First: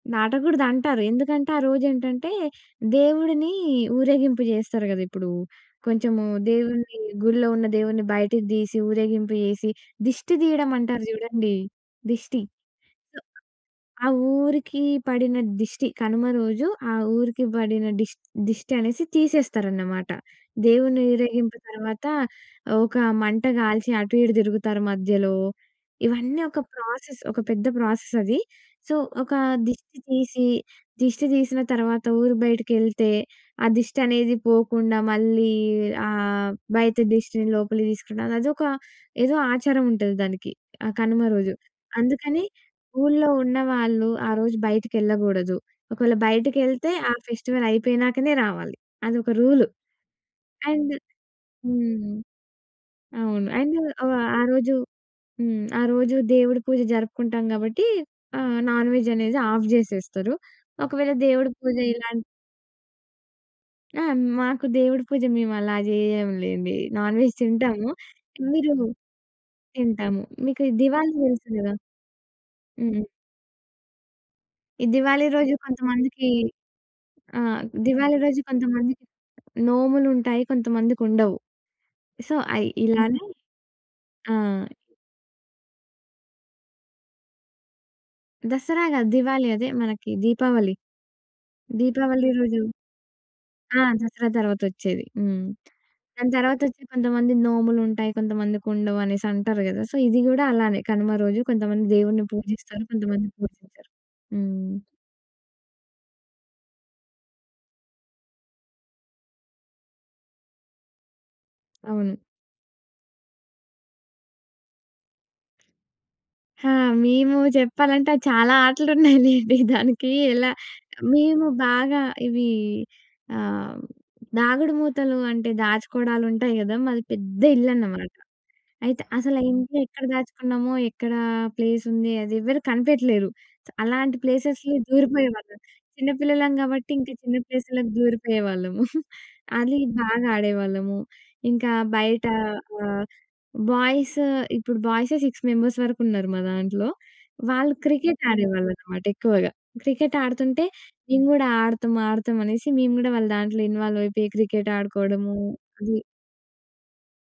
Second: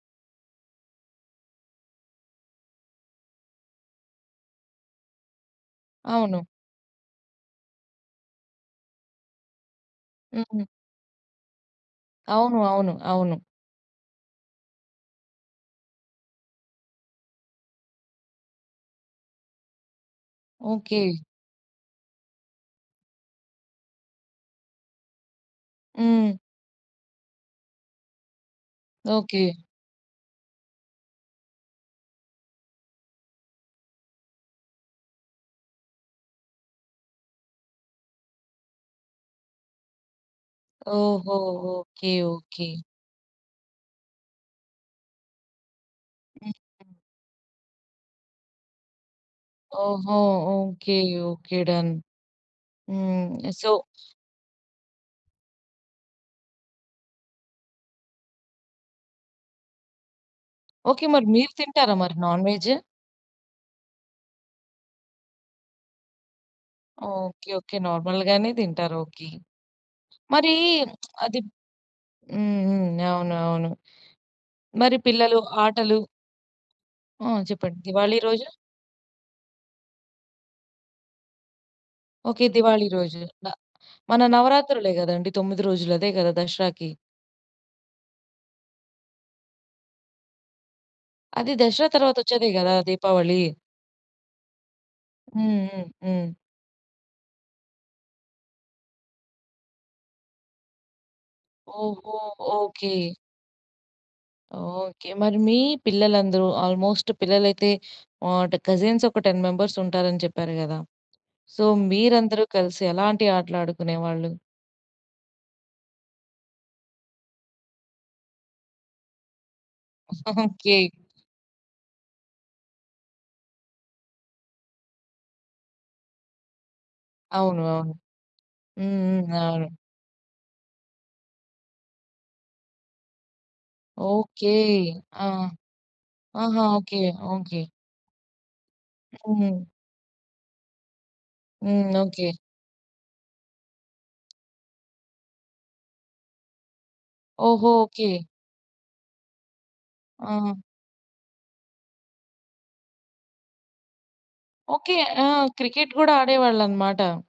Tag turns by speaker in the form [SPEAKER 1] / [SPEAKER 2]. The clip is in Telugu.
[SPEAKER 1] దాటగూడదంటారు. ఎందుకంటే, ఆ రోజేంటంటే, దేవుడిని ఊరేగింపు జేస్తరు గద ఇప్పుడూ, కొంచము
[SPEAKER 2] అవును.
[SPEAKER 1] దేవున్ని, గుడిలో ఉన్న దేవున్ని బయటికి తీసి, ఊరేగింపు చేసి, దిష్టి
[SPEAKER 2] హ్మ్.
[SPEAKER 1] తియ్యడమంటారు జూడండి, దిష్టి.
[SPEAKER 2] అవును. అవును. అవును.
[SPEAKER 1] సో ఆ ఊరికీ పడిన దిష్టి కనుమ రోజు, ఆ ఊరికి బడిన డిష్ దిష్టినేసి తీసేస్తారన్నమాట. దేవుని
[SPEAKER 2] ఓకే.
[SPEAKER 1] ఊరేగింపు తర్వాత, ఒక మంట గాల్చి, అటు ఇటు దిరుగుతారు మధ్యలో,
[SPEAKER 2] హ్మ్.
[SPEAKER 1] ఇవన్నీ ఒక ప్రాసెస్. ఒక పెద్ద ప్రాసెసది. సో, ఒకా
[SPEAKER 2] ఓకే.
[SPEAKER 1] దిష్టి తీసీ, దిష్టి తీసిన తర్వాత ఊరు బయటకెళ్తే, ఆ దిష్టనేది పోకుండా మళ్ళీ ఆహ్, బయట దిష్టిని లోపలికి తీసుకునిరాదు. అదొక ఏదో ఆచారముంటది దానికి ఆహ్, కనుమ
[SPEAKER 2] ఓహో!
[SPEAKER 1] రోజు.
[SPEAKER 2] ఓకే.
[SPEAKER 1] అందుకని
[SPEAKER 2] ఓకే.
[SPEAKER 1] ఊళ్ళో ఉన్నవాళ్ళు, ఆ రోజు బయటికెళ్ళగూడదు. ఒకవేళ
[SPEAKER 2] హ్మ్.
[SPEAKER 1] బయటకెళ్తే
[SPEAKER 2] హ్మ్.
[SPEAKER 1] ఆ ఫెస్టివలయిపోయినాకనే రావాలి. అదొక రూలు.
[SPEAKER 2] ఓహో!
[SPEAKER 1] And
[SPEAKER 2] okay. ఓకే. డన్.
[SPEAKER 1] హ్మ్. అవును.
[SPEAKER 2] హ్మ్. సో
[SPEAKER 1] అండ్ ఆహ్, ఆ రోజు హ్మ్. ఆ రోజు దేవుడి పూజ జరుపుకుంటాం గాబట్టీ, ఆహ్, నాన్‌వెజ్ అనేది ఆఫ్ జేసేస్తరు.
[SPEAKER 2] ఓకే.
[SPEAKER 1] ఒకవేళ
[SPEAKER 2] మరి
[SPEAKER 1] దేవుడి
[SPEAKER 2] మీరు
[SPEAKER 1] పూజ
[SPEAKER 2] తింటారా మరి
[SPEAKER 1] ఇలాన్
[SPEAKER 2] నాన్‌వెజ్?
[SPEAKER 1] ఆ! మాకు దేవుడి పూజ మేమలా జెయ్యములేండి. Non-veg
[SPEAKER 2] okay. ఓకే.
[SPEAKER 1] తింటాము.
[SPEAKER 2] నార్మల్‌గానే
[SPEAKER 1] మీరూ
[SPEAKER 2] తింటారు. ఓకే.
[SPEAKER 1] తింటాము.
[SPEAKER 2] మరీ
[SPEAKER 1] మీకు ఈ దివాళి
[SPEAKER 2] అది
[SPEAKER 1] తెలుసు గదా!
[SPEAKER 2] హ్మ్. హ్మ్.
[SPEAKER 1] హ్మ్.
[SPEAKER 2] అవును. అవును.
[SPEAKER 1] ఈ
[SPEAKER 2] మరి
[SPEAKER 1] దివాళి
[SPEAKER 2] పిల్లలు,
[SPEAKER 1] రోజు
[SPEAKER 2] ఆటలు.
[SPEAKER 1] కొంతమందికీ
[SPEAKER 2] ఆ!
[SPEAKER 1] ఆ!
[SPEAKER 2] చెప్పండి.
[SPEAKER 1] దివాళి
[SPEAKER 2] దివాళీ
[SPEAKER 1] రోజు
[SPEAKER 2] రోజు.
[SPEAKER 1] కొంతమందికి నోములుంటాయి. కొంతమందికుండవు. So,
[SPEAKER 2] okay.
[SPEAKER 1] అయి
[SPEAKER 2] దివాళి రోజు.
[SPEAKER 1] ఇలానే
[SPEAKER 2] న మన
[SPEAKER 1] ఆ!
[SPEAKER 2] నవరాత్రులే గదండీ, 9 రోజులదే గదా దసరాకి.
[SPEAKER 1] దసరా గాదు, దివాళి. అదే మనకి దీపావళి.
[SPEAKER 2] అది దసరా
[SPEAKER 1] దీపావళి
[SPEAKER 2] తర్వాతొచ్చేదే
[SPEAKER 1] రోజు
[SPEAKER 2] గదా దీపావళి.
[SPEAKER 1] ఆ! దసరా తర్వాతొచ్చేది. హ్మ్.
[SPEAKER 2] హ్మ్. హ్మ్.
[SPEAKER 1] దాని
[SPEAKER 2] హ్మ్.
[SPEAKER 1] తర్వాతొచ్చే కొంతమంది నోములుంటాయి, కొంతమందికుండవనేసంటారు గదా! సో, ఇది గూడా అలానే. కనుమ రోజు కొంతమంది
[SPEAKER 2] ఓహో!
[SPEAKER 1] దేవుడిని పూజిస్తారు.
[SPEAKER 2] ఓకే.
[SPEAKER 1] కొంతమంది పూజించరు. హ్మ్.
[SPEAKER 2] ఓకే. మరి మీ పిల్లలందరూ ఆల్మోస్ట్ పిల్లలైతే ఆట్ కజిన్సొక 10 మెంబర్సుంటారని చెప్పారు గదా! సో,
[SPEAKER 1] అవును.
[SPEAKER 2] మీరందరూ కలిసి ఎలాంటి ఆటలు ఆడుకునేవాళ్ళు?
[SPEAKER 1] ఆ! మేమూ చెప్పాలంటే, ఆహ్, చాలా ఆటలున్నాయిలేండి. దానికీ ఎలా
[SPEAKER 2] ఓకే.
[SPEAKER 1] మేము బాగా ఇవీ ఆహ్, దాగుడు మూతలు అంటే దాచుకోవడాలుంటాయి గదా! మాది పెద్ద
[SPEAKER 2] అవును. అవును.
[SPEAKER 1] ఇళ్లన్నమాట.
[SPEAKER 2] హ్మ్.
[SPEAKER 1] అయితే, అసల
[SPEAKER 2] హ్మ్.
[SPEAKER 1] ఆ
[SPEAKER 2] అవును.
[SPEAKER 1] ఇంట్లో ఎక్కడ దాచుకున్నామో, ఎక్కడా ప్లేసుంది అదెవ్వరు కనిపెట్టలేరు. స్ అలాంటి
[SPEAKER 2] ఓకే.
[SPEAKER 1] ప్లేసెస్‌లో
[SPEAKER 2] ఆ!
[SPEAKER 1] దూరిపోయేవాళ్ళం. చిన్న పిల్లలం
[SPEAKER 2] ఆహా!
[SPEAKER 1] గాబట్టి,
[SPEAKER 2] ఓకే.
[SPEAKER 1] ఇంక చిన్న
[SPEAKER 2] ఓకే.
[SPEAKER 1] ప్లేస్‌లకి దూరిపోయేవాళ్ళము.
[SPEAKER 2] హ్మ్.
[SPEAKER 1] అది బాగా ఆడేవాళ్ళము. ఇంకా
[SPEAKER 2] హ్మ్. ఓకే.
[SPEAKER 1] బయటా ఆహ్, బాయ్స్, ఇప్పుడు బాయ్సే 6 మెంబర్స్ వరుకున్నారు మా దాంట్లో.
[SPEAKER 2] ఓహో!
[SPEAKER 1] వాళ్ళు
[SPEAKER 2] ఓకే.
[SPEAKER 1] క్రికెట్ ఆడేవాళ్ళనమాట ఎక్కువగా. క్రికెట్
[SPEAKER 2] ఆ!
[SPEAKER 1] ఆడుతుంటే, నేను గూడా ఆడతాం, ఆడతాం అనేసి మేము గూడా వాళ్ళ దాంట్లో ఇన్వాల్వయిపోయి క్రికెట్
[SPEAKER 2] ఓకే. ఆ!
[SPEAKER 1] ఆడుకోవడము
[SPEAKER 2] క్రికెట్
[SPEAKER 1] అది.
[SPEAKER 2] గూడా ఆడేవాళ్ళనమాట.